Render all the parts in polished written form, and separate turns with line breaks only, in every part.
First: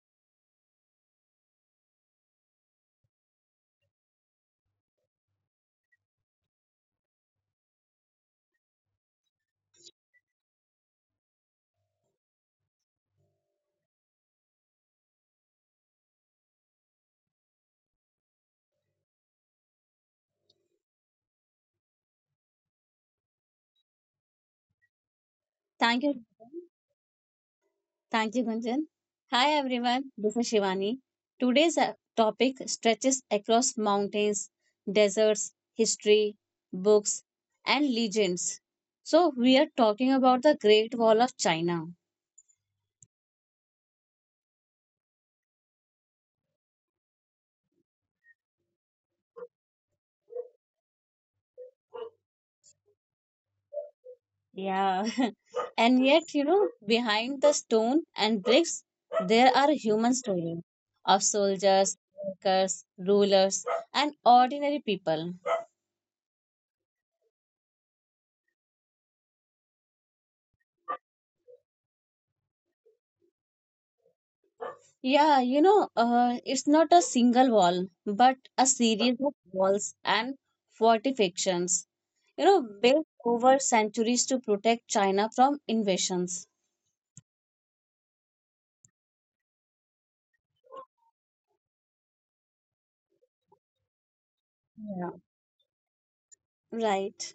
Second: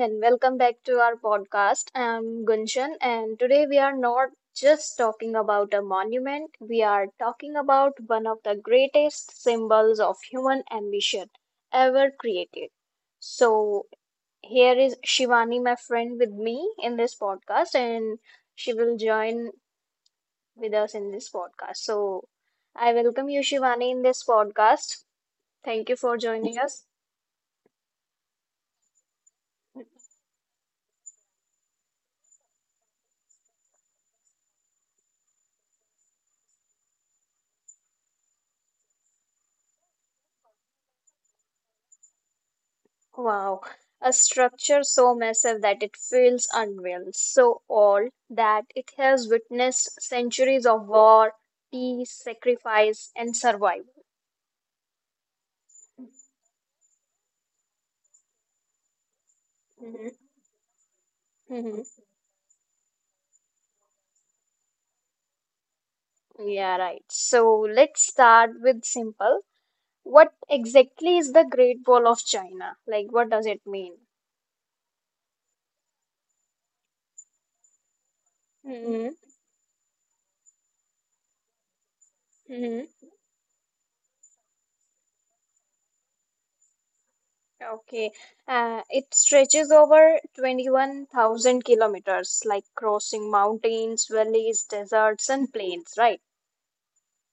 and welcome back to our podcast. I'm Gunshan, and today we are not just talking about a monument, we are talking about one of the greatest symbols of human ambition ever created. So, here is Shivani, my friend, with me in this podcast, and she will join with us in this podcast. So, I welcome you, Shivani, in this podcast. Thank you
Thank you.
for joining
Gunjan.
us.
Thank you, Gunjan. Hi, everyone. This is Shivani. Today's topic stretches across mountains, deserts, history, books, and legends. So, we are talking about the Great Wall of China.
Wow, a structure so massive that it feels unreal, so old that it has witnessed centuries of war, peace, sacrifice, and survival.
Yeah. And yet, you know, behind the stone and bricks, there are human
Mhm,
stories of
mhm.
soldiers, workers, rulers, and ordinary people.
Yeah, right. So let's start with simple. What exactly is the Great Wall of China? Like, what does it mean?
Yeah, you know, it's not a single wall, but a
Hmm.
series of walls and fortifications, you know,
Hmm.
built over centuries to protect China from invasions.
Okay. It stretches over 21,000 kilometers, like crossing mountains, valleys,
Yeah.
deserts, and plains, right?
Right.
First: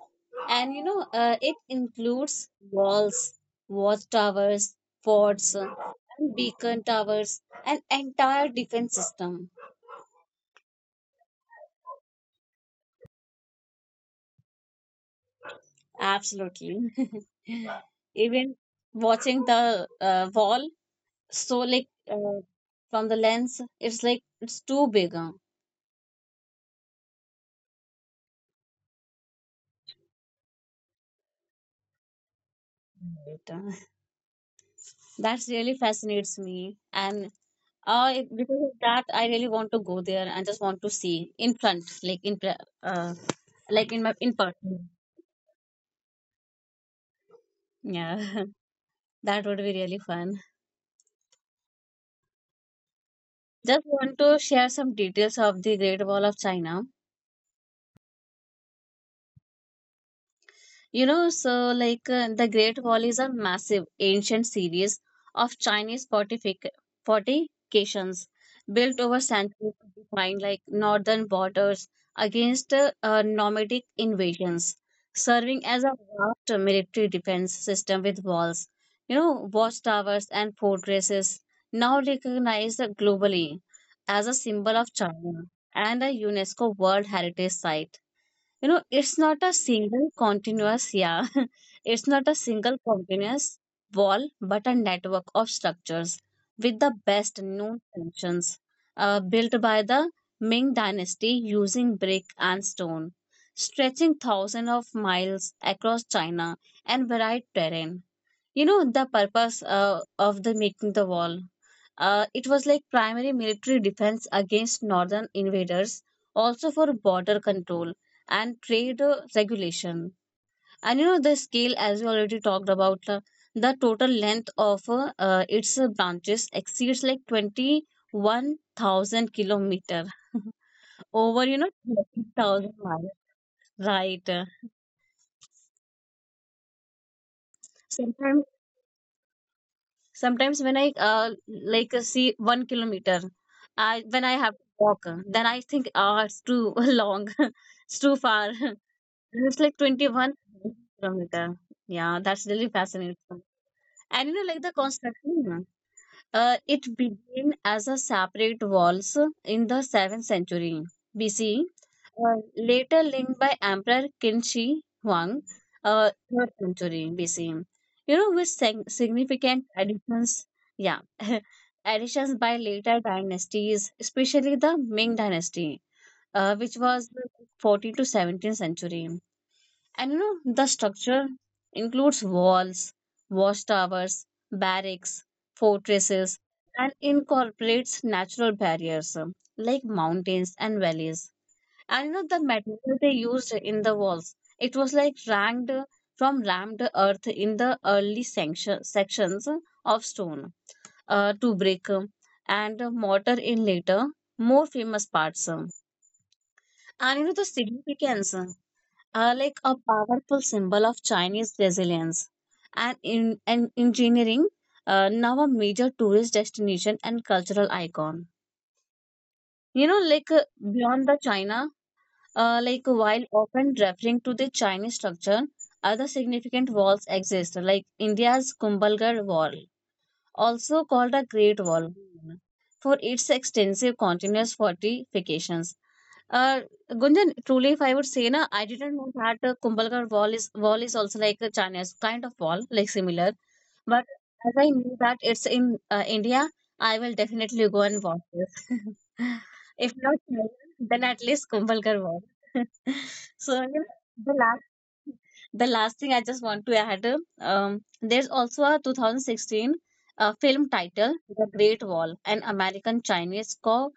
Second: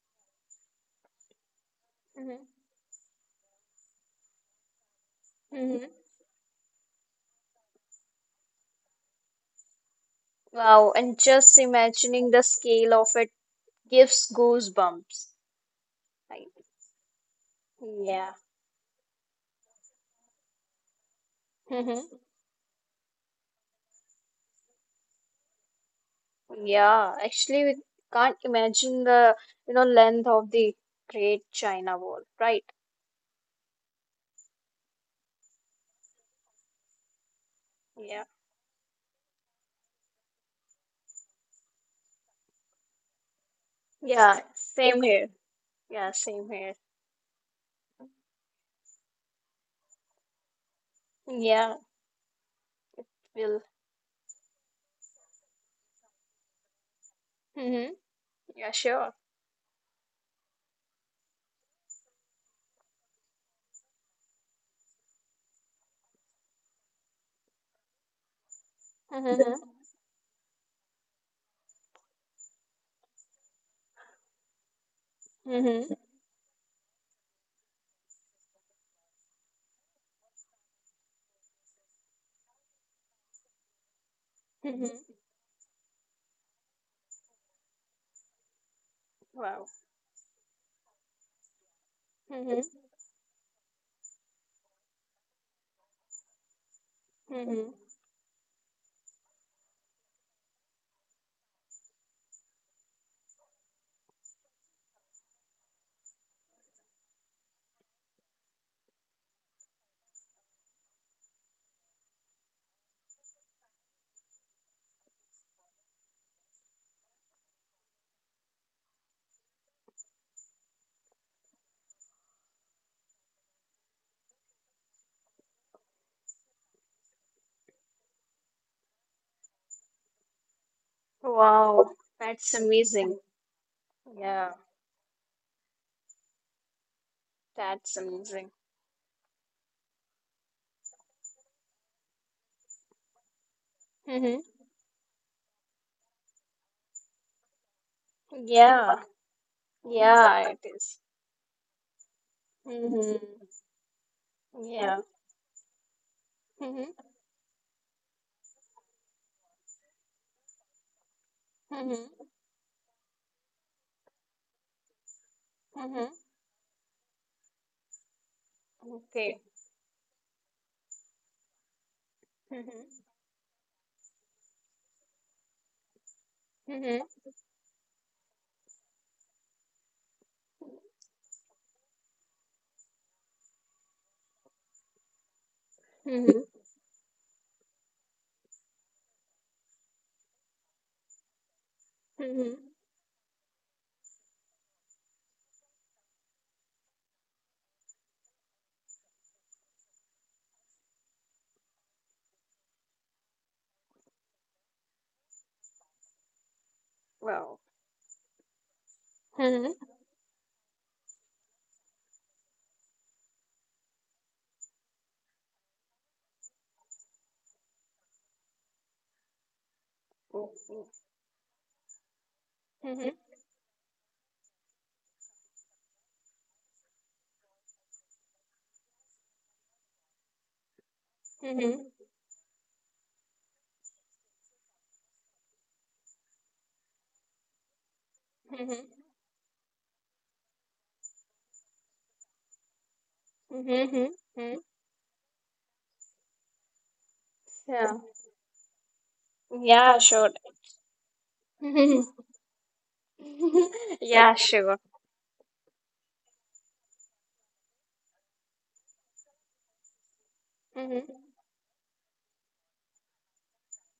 And you know, it includes walls, watchtowers, forts,
Hmm.
and beacon towers, an entire defense system.
Wow, and just imagining the scale of it gives goosebumps. Like,
Absolutely.
yeah.
Even watching the wall, so like
Hmm.
uh, from the lens it's like it's too big,
Yeah, actually, we can't imagine the length of the Great China Wall, right?
right? That really fascinates me and
Yeah.
because of that I really want to go there and just want to see in front, like in like in my, in
Yeah,
person.
same here. Yeah, same here.
Yeah. That would be really fun.
Yeah, will.
Just want to share some details of the Great Wall of China.
Hmm. Yeah, sure.
You know, so like the Great Wall is a massive ancient series of Chinese fortifications built over
Hmm.
centuries to define like northern borders against nomadic invasions, serving as a
Hmm.
vast military defense system with walls, you know, watchtowers and fortresses, now recognized globally as a symbol
Hmm.
of China and a UNESCO World Heritage Site. You know, it's not a
Wow.
single continuous yeah it's not a single
Hmm.
continuous wall, but a network of structures with the best
Hmm.
known functions, built by the Ming dynasty using brick and stone, stretching thousands of miles across China and varied terrain. You know, the purpose of the making the wall, it was like primary military defense against northern invaders, also for border control and trade regulation. And you know, the scale, as we already talked about, the total length of its branches exceeds like 21,000 kilometer. Over, you know,
Wow, that's
30,000 miles,
amazing.
right.
Yeah, that's
Sometimes,
amazing.
sometimes when I see 1 kilometer, I when I
Hmm.
have to walk, then I think, ah, it's too long, it's too far.
Yeah,
And it's like 21
yeah, it is.
kilometer. Yeah, that's really
Mm-hmm.
fascinating. And you know, like the
Yeah.
construction.
Mm-hmm.
It began as a separate waltz in the 7th century B.C.,
Mm-hmm.
later linked by Emperor Qin Shi Huang,
Mm-hmm.
3rd century B.C. You know, with
Okay.
significant additions, yeah, additions by
Mm-hmm.
later dynasties, especially the Ming dynasty, which was
Mm-hmm.
14th to 17th century. And you know, the structure includes walls, watchtowers, barracks, fortresses,
Mm-hmm.
and incorporates natural barriers, like mountains and valleys. And you know, the
Mm-hmm.
material they used in the walls, it was like ranked from rammed earth in the early sections, of stone, to brick, and mortar in later, more famous parts. And you know, the
Wow.
significance are like
Mm-hmm.
a powerful symbol of Chinese resilience and in and engineering, now a major tourist destination and cultural icon. You know, like
Okay.
beyond the China, like
Mm-hmm.
while often referring to the Chinese structure, other significant walls exist, like India's Kumbhalgarh Wall, also called a Great
Mm-hmm.
Wall for its extensive continuous fortifications. Uh, Gunjan, truly, if I would say, na, I didn't
Mm-hmm.
know that Kumbhalgarh wall is also like a China's kind of wall, like similar.
Mm-hmm.
But as I knew that it's in India, I will definitely go
Yeah.
and watch this. If
Yeah,
not
sure.
China, then at least Kumbhalgarh wall. So you know, the
Yeah,
last
sure.
the last thing I just want to add, there's also a 2016 a film title
Hmm.
The Great Wall, an American Chinese co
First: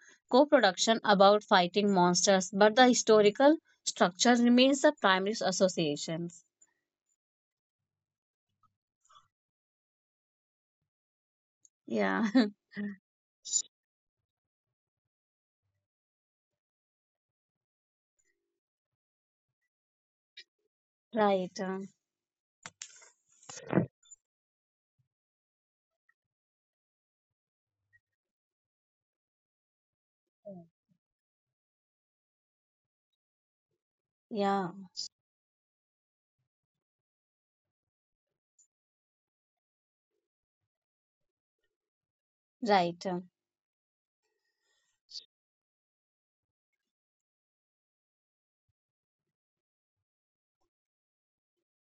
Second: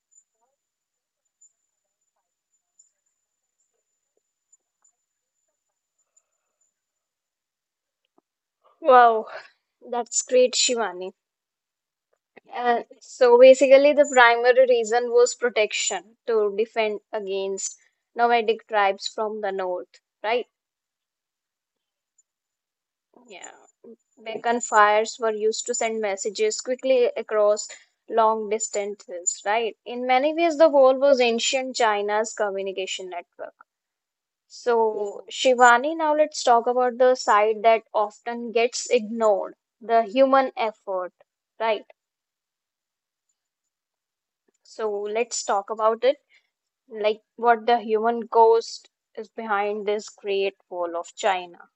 production about fighting monsters, but the historical structure remains the primary associations.
Wow. That's great, Shivani.
Yeah,
So basically, the primary reason was protection to defend against nomadic tribes from the north, right?
right.
Yeah. Beacon fires were used to send messages quickly across long distances, right? In many ways, the wall was ancient China's communication network.
Yeah,
So, Shivani, now let's talk about the side that often gets ignored, the human effort, right?
right. um,
So, let's talk about it. Like what the human ghost is behind this Great Wall of China.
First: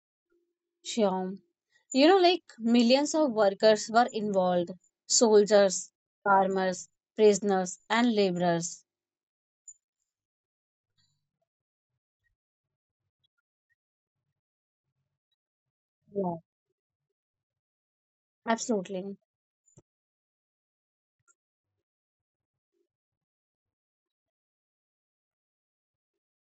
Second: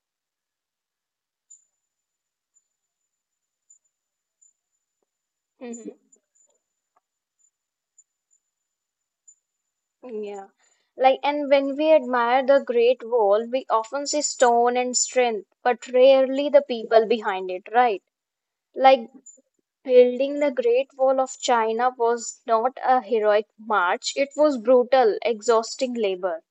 Sure. You know, like millions of workers were involved:
Mm-hmm.
soldiers, farmers, prisoners, and laborers.
Yeah. Like, and when we admire the Great Wall, we often see stone and strength, but
Yeah,
rarely the people behind it, right? Like,
absolutely.
building the Great Wall of China was not a heroic march, it was brutal, exhausting labor.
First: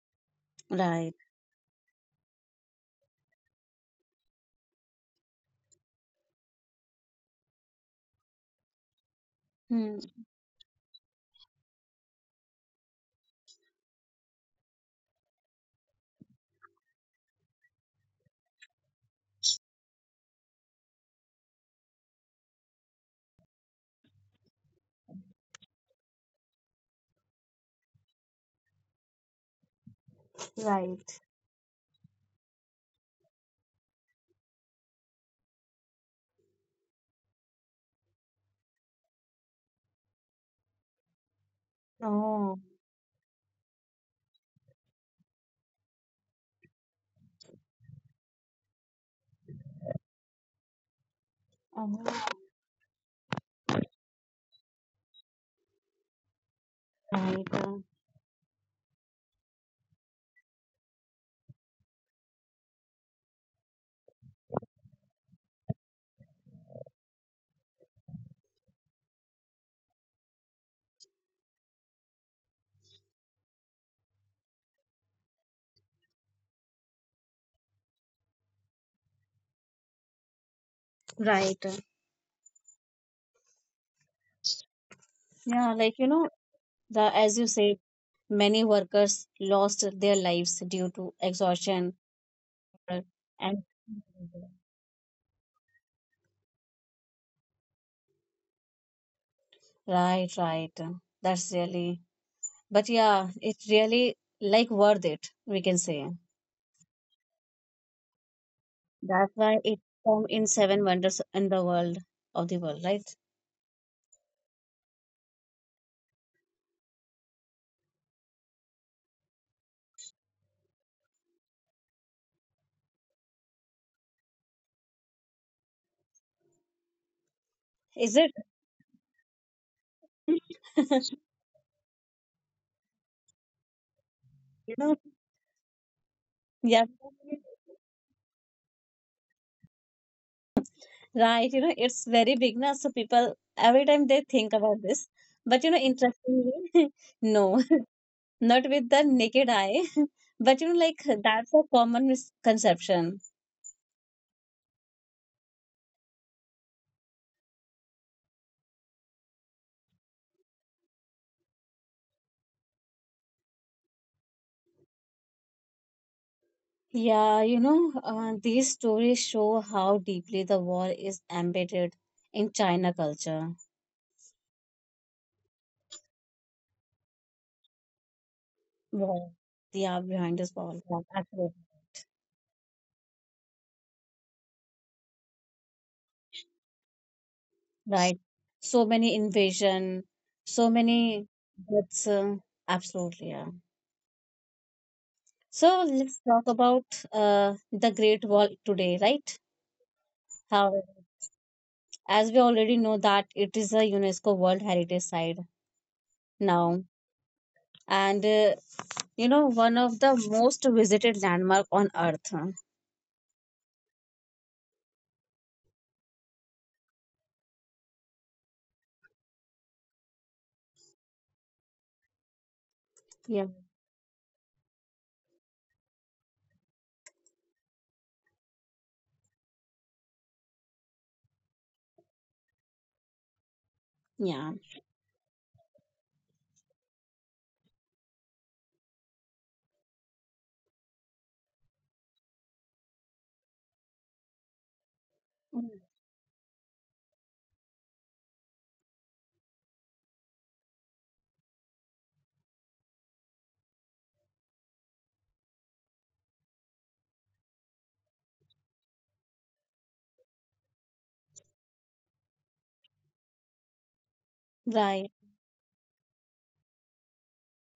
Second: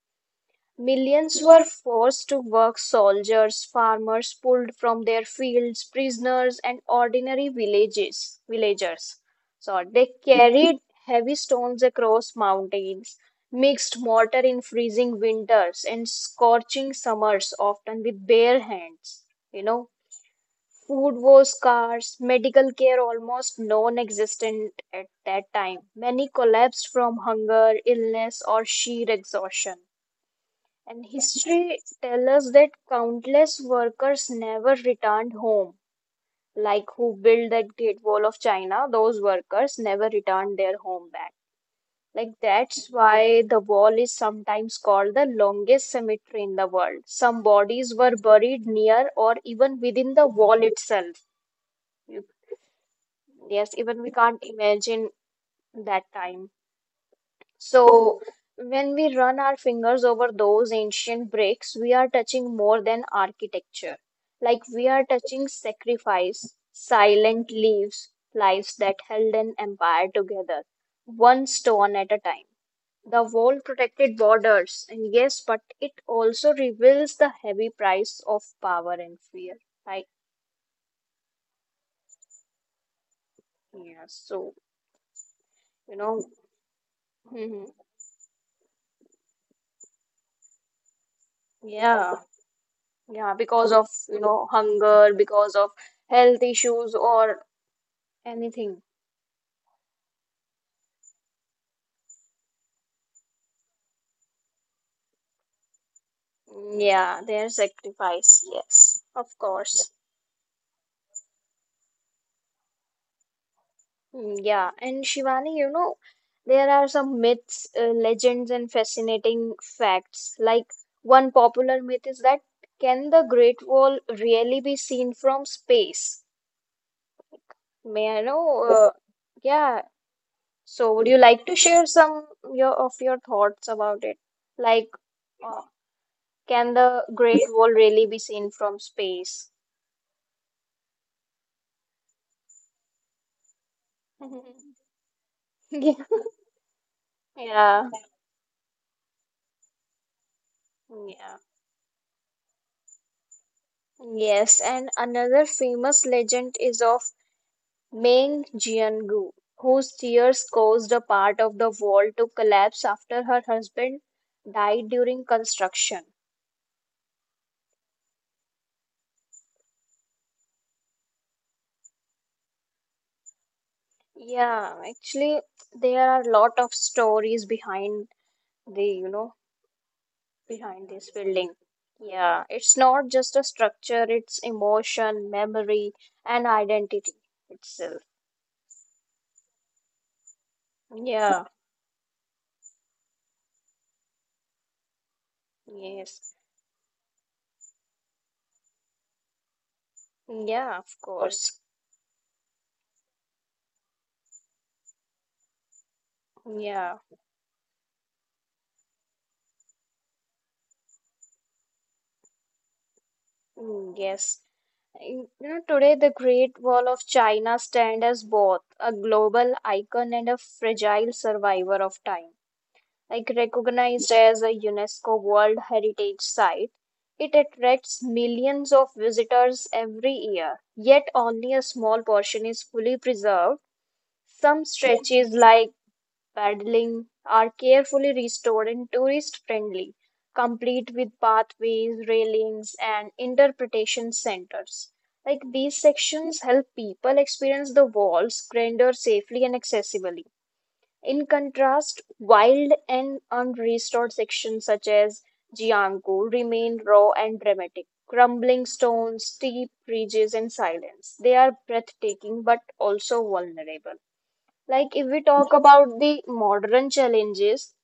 Right.
Millions were forced to work soldiers, farmers pulled from their fields, prisoners, and ordinary villagers. So
Hmm.
they carried heavy stones across mountains, mixed mortar in freezing winters and scorching summers, often with bare hands. You know, Food was scarce, medical care almost non-existent at that time. Many collapsed from hunger, illness, or sheer exhaustion. And
Right.
history tells us that countless workers never returned home. Like who built that Great Wall of China, those workers never returned their home back. Like
Oh,
that's why the wall is sometimes called the longest cemetery in the world. Some bodies were buried near or even within the wall itself. You-
oh.
Yes, even we can't imagine that time.
right. uh,
So when we run our fingers over those ancient bricks, we are touching more than architecture. Like we are touching sacrifice, silent leaves, lives that held an empire together, one stone at a time. The wall protected borders, and yes, but it also reveals the heavy price of power and fear. Like,
Right.
yeah, so,
Yeah,
you
like you
know,
know, the as you say, many workers lost their lives due to exhaustion
yeah.
uh,
Yeah,
and
because of hunger, because of health issues or anything.
Right, right. That's really, but yeah, it really like worth it, we can say.
Yeah, their sacrifice. Yes, of
That's why it
course.
come in seven wonders in the world of the world, right?
Mm, yeah, and Shivani, there are some myths, legends, and fascinating facts. Like one popular myth is that can the Great Wall really be seen from space? May I
Is it?
know? Yeah. So, would you like to share some your of your thoughts about it?
You
Like,
know,
uh, can
yeah,
the Great, yeah, wall really be seen from space?
right. You know, it's very big now, so people every time they think about this. But you know,
Yeah.
interestingly, no.
Yeah,
Not with the naked eye, but you know, like
yeah.
that's a common misconception.
Yes, and another famous legend is of Meng Jiangu, whose tears caused a part of the wall to collapse after her husband died during construction.
Yeah, you know, these stories show how deeply the wall is embedded in China culture.
Yeah, actually, there are a lot of stories behind the, you know,
Wow. Yeah, behind this
behind
wall, yeah,
this building.
absolutely.
Yeah, it's not just a structure, it's emotion, memory, and identity itself.
Right, so many invasion, so many
Yeah,
deaths, absolutely, yeah. So let's
yes.
talk about the Great Wall today, right?
Yeah,
How,
of course.
as we already know that it is a UNESCO World Heritage Site now,
Yeah,
and you know, one of the most visited landmark on earth.
mm, yes. Today the Great Wall of China stands as both a global icon and a fragile survivor of time. Like,
Yeah.
recognized as a UNESCO World Heritage Site. It attracts millions of visitors every year, yet only a small portion is fully preserved.
Yeah,
Some stretches like paddling are carefully restored and tourist friendly, complete with pathways, railings, and interpretation centers. Like these sections help people experience the wall's grandeur safely and accessibly. In contrast, wild and unrestored sections such as Giancco remain raw and dramatic: crumbling stones, steep ridges, and silence. They are breathtaking but also vulnerable. Like if
right.
we talk about the modern challenges,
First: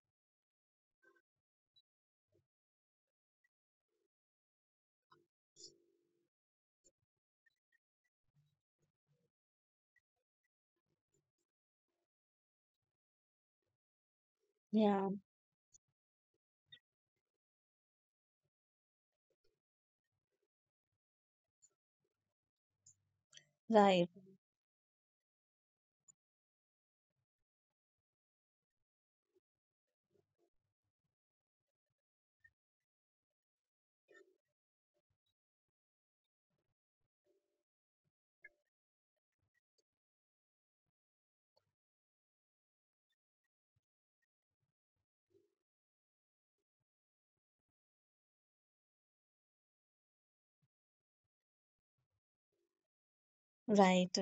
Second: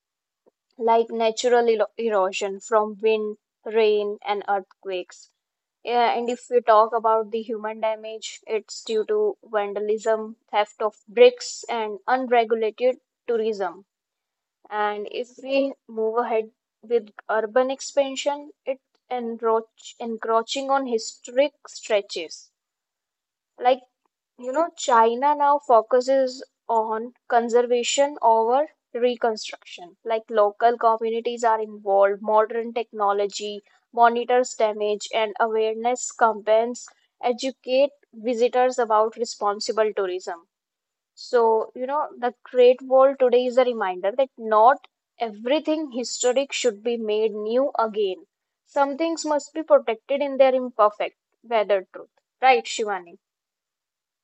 like natural erosion from wind, rain, and earthquakes. Yeah, and if we talk about the human damage, it's due to vandalism, theft of bricks, and unregulated tourism. And
Yeah,
if we move ahead with urban expansion, it encroaching on historic stretches. Like,
right,
China now focuses on conservation over reconstruction. Like, local communities are involved, modern technology monitors damage, and awareness campaigns educate visitors about responsible tourism. So, the Great Wall today is a reminder that not everything historic should be made new again. Some things must be protected in their imperfect weathered truth. Right, Shivani?
right.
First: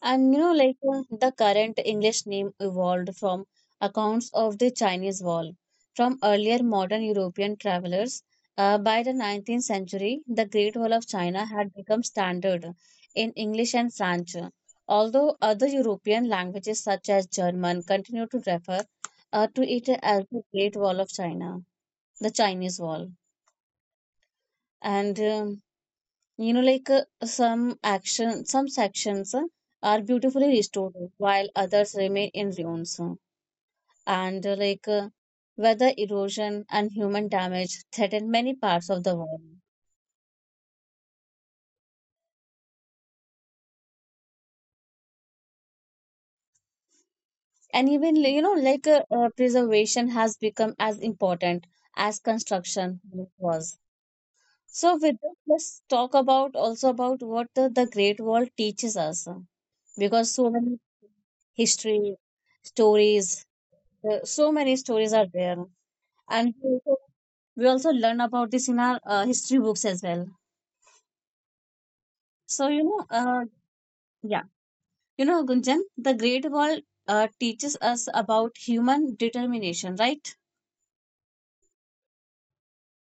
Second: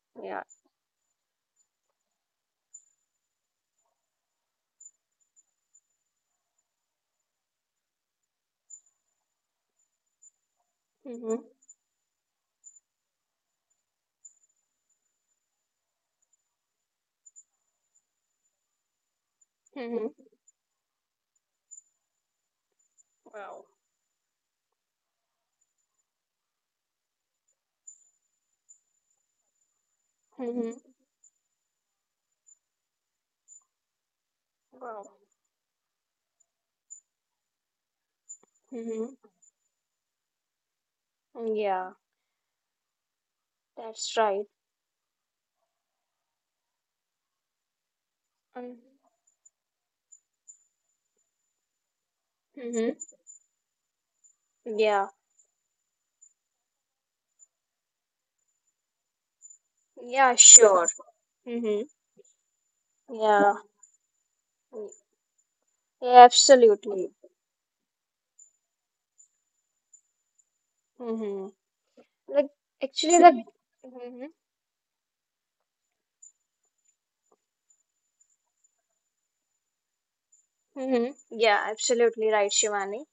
And you
Yeah.
know, like the current English name evolved from accounts of the Chinese wall. From earlier modern European travelers, by the 19th century, the Great Wall of
Mm-hmm.
China had become standard in English and French. Although other European languages such as German continue to refer to it
Mm-hmm.
as the Great Wall of China, the Chinese Wall.
Wow.
And you know, like some sections are beautifully
Mm-hmm.
restored, while others remain in ruins. And
Wow.
weather erosion and human damage threaten many parts
Mm-hmm.
of the world.
Yeah, that's right.
And even you know,
Mm-hmm.
preservation has become as important as construction was. So,
Yeah.
with this, let's talk about also about what the Great Wall teaches us, because
Yeah,
so many
sure. Mm-hmm.
history stories,
Yeah.
so many stories are there,
Yeah,
and
absolutely.
we also learn about this in our history books as well.
Mm-hmm. Like
So, you know,
actually the. Mhm.
yeah, you know, Gunjan, the Great Wall teaches us about human determination, right?
Hmm. Yeah, absolutely right, Shivani.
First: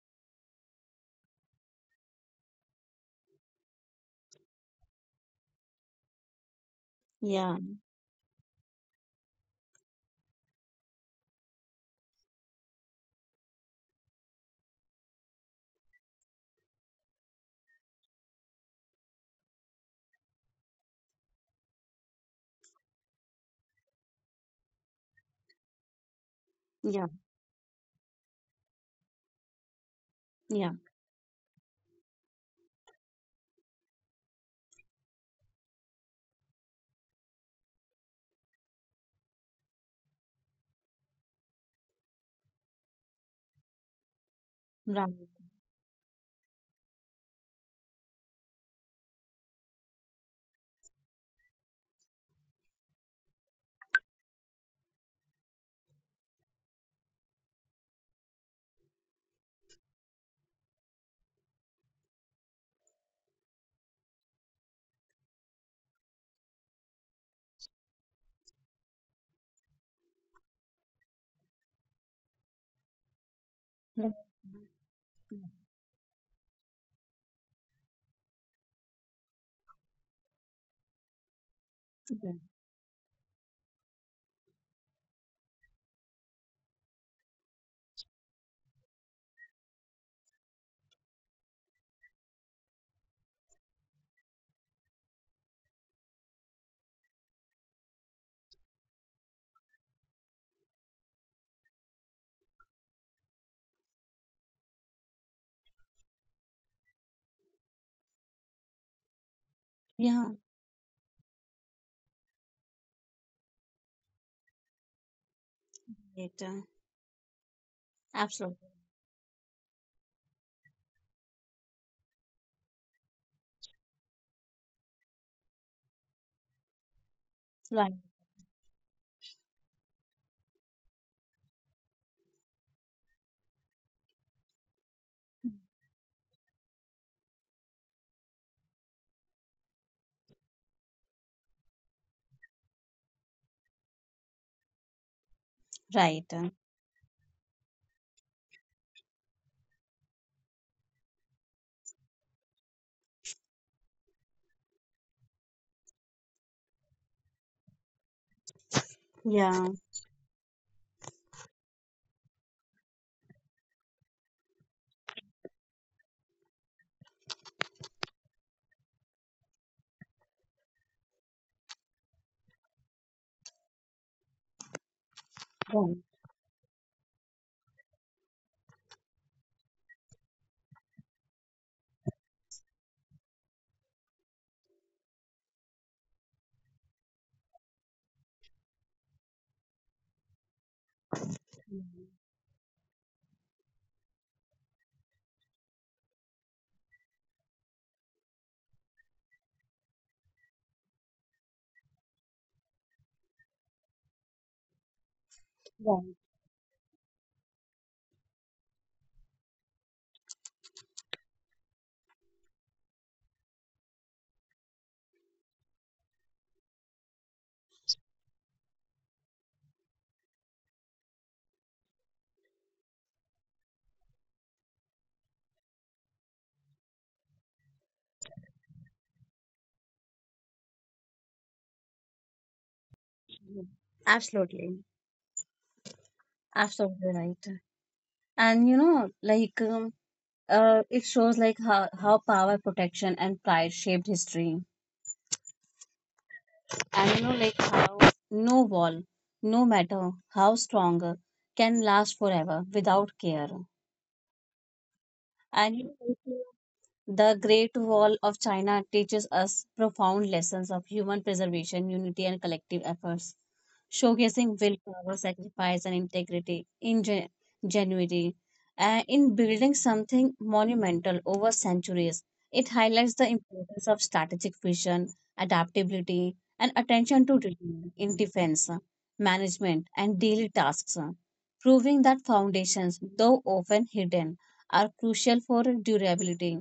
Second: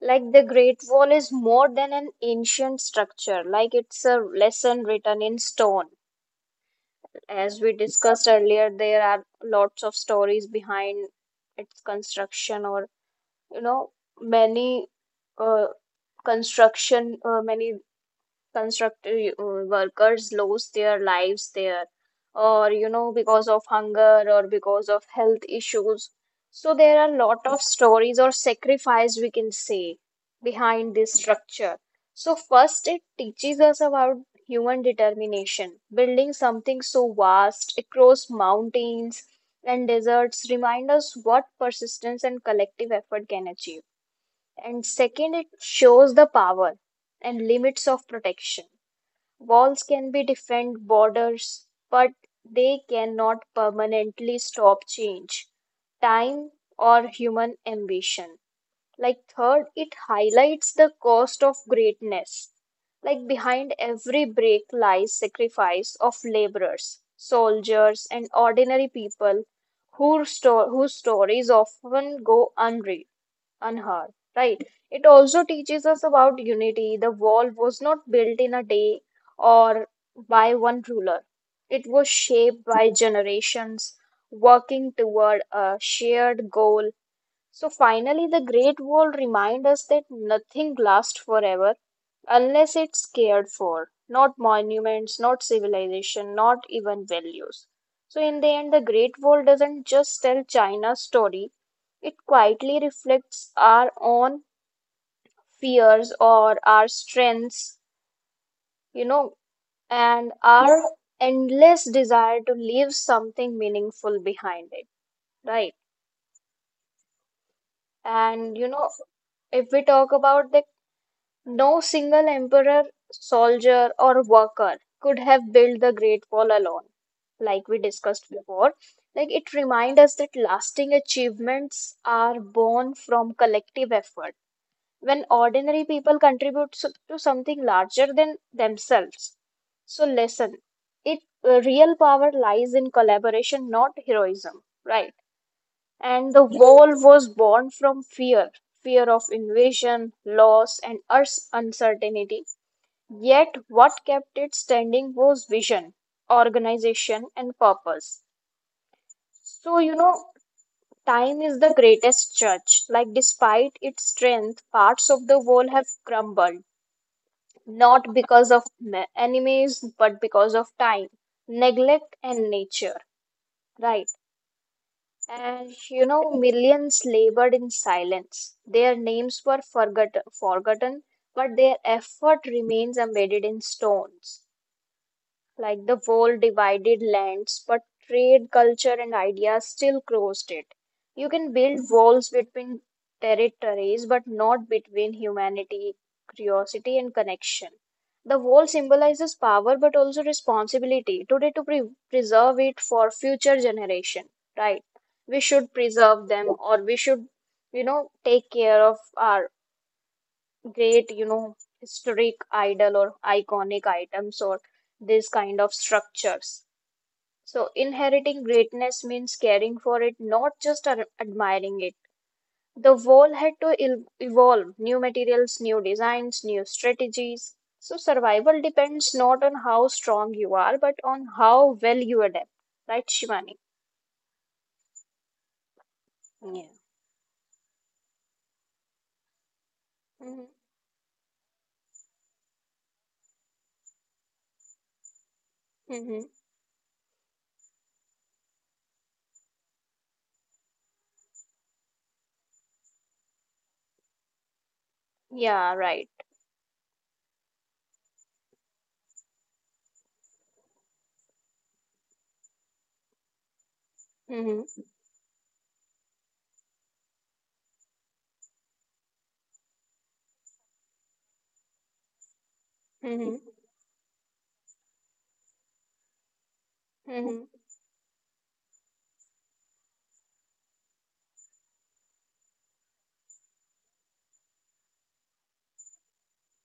Like the Great Wall is more than an ancient structure, like it's a lesson written in stone.
Yeah,
As we discussed earlier, there are lots of stories behind its construction, or you know, many uh, many constructive workers lose their lives there, or because of hunger or because of health issues. So there
yeah,
are a lot of stories or sacrifice, we can say,
yeah,
behind this structure. So first, it teaches us about human determination. Building something so vast across mountains and deserts remind us what persistence and collective effort can achieve. And second,
right.
it shows the power and limits of protection. Walls can be different borders, but they cannot permanently stop change, time, or human ambition. Like, third, it highlights the cost of greatness. Like, behind every break lies sacrifice of laborers, soldiers, and ordinary people whose stories often go unread. On
Right.
her right? It also teaches us about unity. The wall was not built in a day or by one ruler. It was
Yeah,
shaped by generations working toward a shared goal. So finally, the Great Wall reminds us that nothing lasts forever unless it's cared for. Not monuments, not civilization, not even values. So in the end, the Great Wall doesn't just tell China's story, it quietly reflects our own fears or our strengths, you know, and
yeah,
our endless desire to leave something meaningful behind it, right?
right.
And you
Absolutely.
know, if we talk about the no single emperor, soldier, or worker could have built the Great Wall alone, like we
Right,
discussed before. Like it reminds us that lasting achievements are born from collective effort when ordinary people contribute to something larger than themselves. So, listen, it real power lies in collaboration, not heroism, right?
right.
And the
uh,
wall was born from fear of invasion, loss, and us uncertainty. Yet, what kept it standing was vision, organization, and purpose.
Yeah,
So, time is the greatest judge. Like, despite its strength, parts of the wall have crumbled, not because of enemies, but because of time, neglect, and nature. Right. And
right,
millions labored in silence. Their names were forgotten, but their effort remains embedded in stones. Like the world divided lands, but trade, culture, and ideas still crossed it. You can build walls between territories, but not between humanity, curiosity, and connection. The wall symbolizes power, but also responsibility today to preserve it for future generation. Right? We should preserve
right.
them, or we should take care of our great historic idol or iconic items or this kind of structures. So, inheriting greatness means caring for it, not just admiring it. The wall had to evolve new materials, new designs, new strategies. So, survival depends not on how strong you are, but on how well you adapt. Right, Shivani?
Absolutely.
Yeah.
Absolutely right. And you know, like,
Hmm.
it shows like how power, protection, and pride shaped history.
Hmm.
And you know, like how no wall, no matter how strong, can last forever without care.
Yeah,
And
right.
you know, the Great Wall of China teaches us profound lessons of human preservation, unity, and collective efforts, showcasing
Hmm.
willpower, sacrifice, and integrity in January. In building something monumental over centuries, it highlights
Hmm.
the importance of strategic vision, adaptability, and attention to
Hmm.
detail in defense, management, and daily tasks, proving that foundations, though often hidden, are crucial for durability,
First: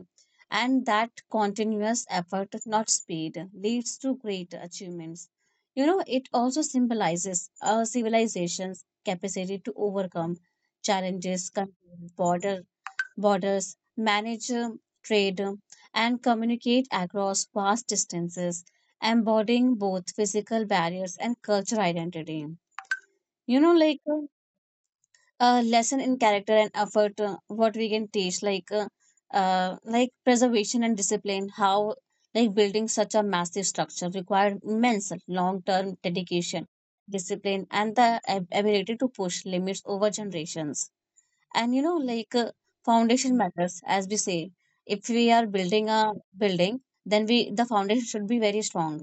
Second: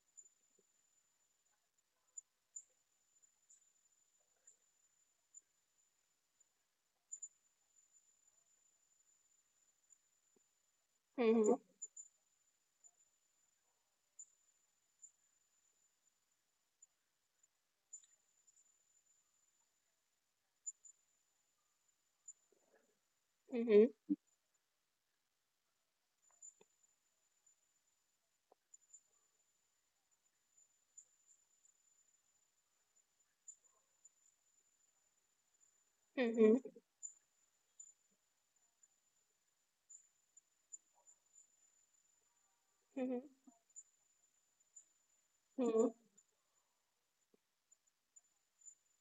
and that continuous effort, not speed, leads to great achievements. You know, it also symbolizes our civilization's capacity to overcome
Hmm.
challenges,
Hmm.
control borders, manage trade, and communicate across vast distances, embodying both physical barriers and cultural identity. You know, a lesson in character and effort, what we can teach like like preservation and discipline, how like building such a massive structure required immense long term dedication,
Hmm.
discipline, and the ability to push limits over generations. And you know,
Hmm.
foundation matters, as we say, if we are
Hmm.
building a building, then we the foundation should be very strong.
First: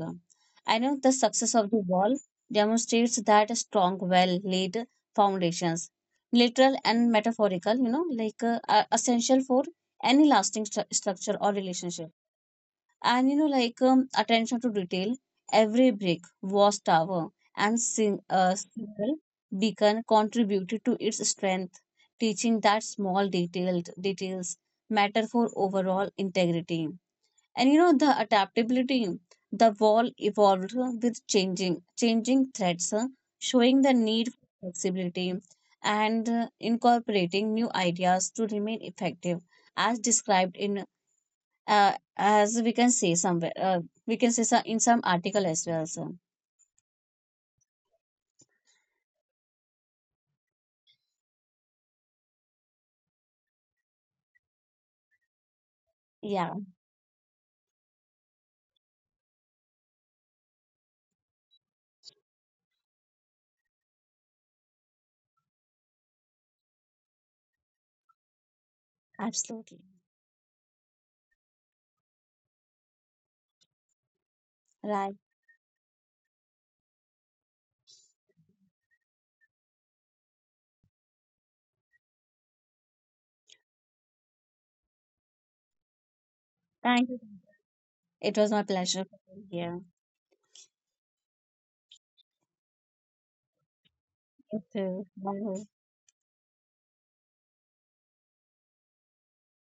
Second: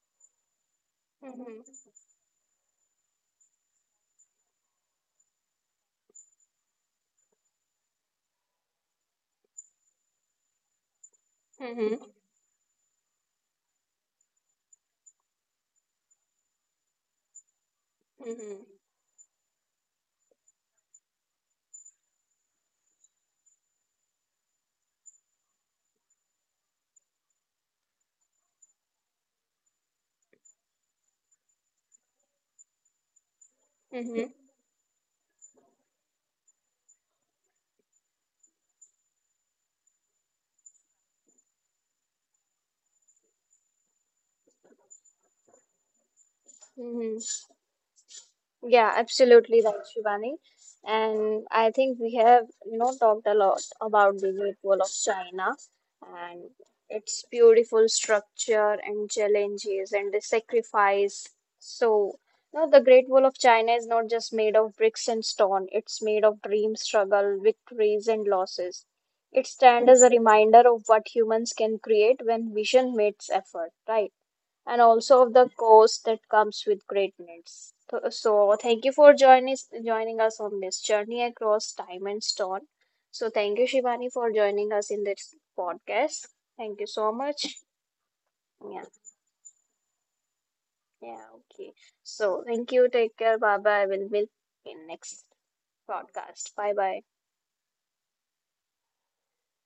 I know the success
Mhm.
of the wall demonstrates that a strong, well laid foundations, literal and metaphorical, you know, are essential for any lasting structure or
Mhm.
relationship. And you know, like attention to detail, every brick was tower and
Mhm.
single beacon contributed to its strength, teaching that small detailed details matter for overall integrity. And you know, the adaptability, the wall evolved with changing threats, showing the
Mhm.
need for flexibility and incorporating new ideas to remain effective, as described in, as we can see somewhere, we can see some, in some article as well. So
Mhm. Yeah, absolutely right, Shivani. And I think we have talked a lot about the Great Wall of China and
yeah,
its beautiful structure and challenges and the sacrifice. So, the Great Wall of China is not just made of bricks and stone, it's made of dream, struggle, victories, and losses. It
absolutely
stands as a reminder of what humans can create when vision meets effort, right? And
right.
also of the cost that comes with greatness. So, thank you for joining us on this journey across time and stone. So, thank you, Shivani, for joining us in this podcast. Thank you
Thank
so
you,
much.
it was my
Yeah,
pleasure to here.
yeah, okay. So, thank you. Take care. Bye bye. We'll meet
You
in
too,
next
bye.
podcast. Bye bye.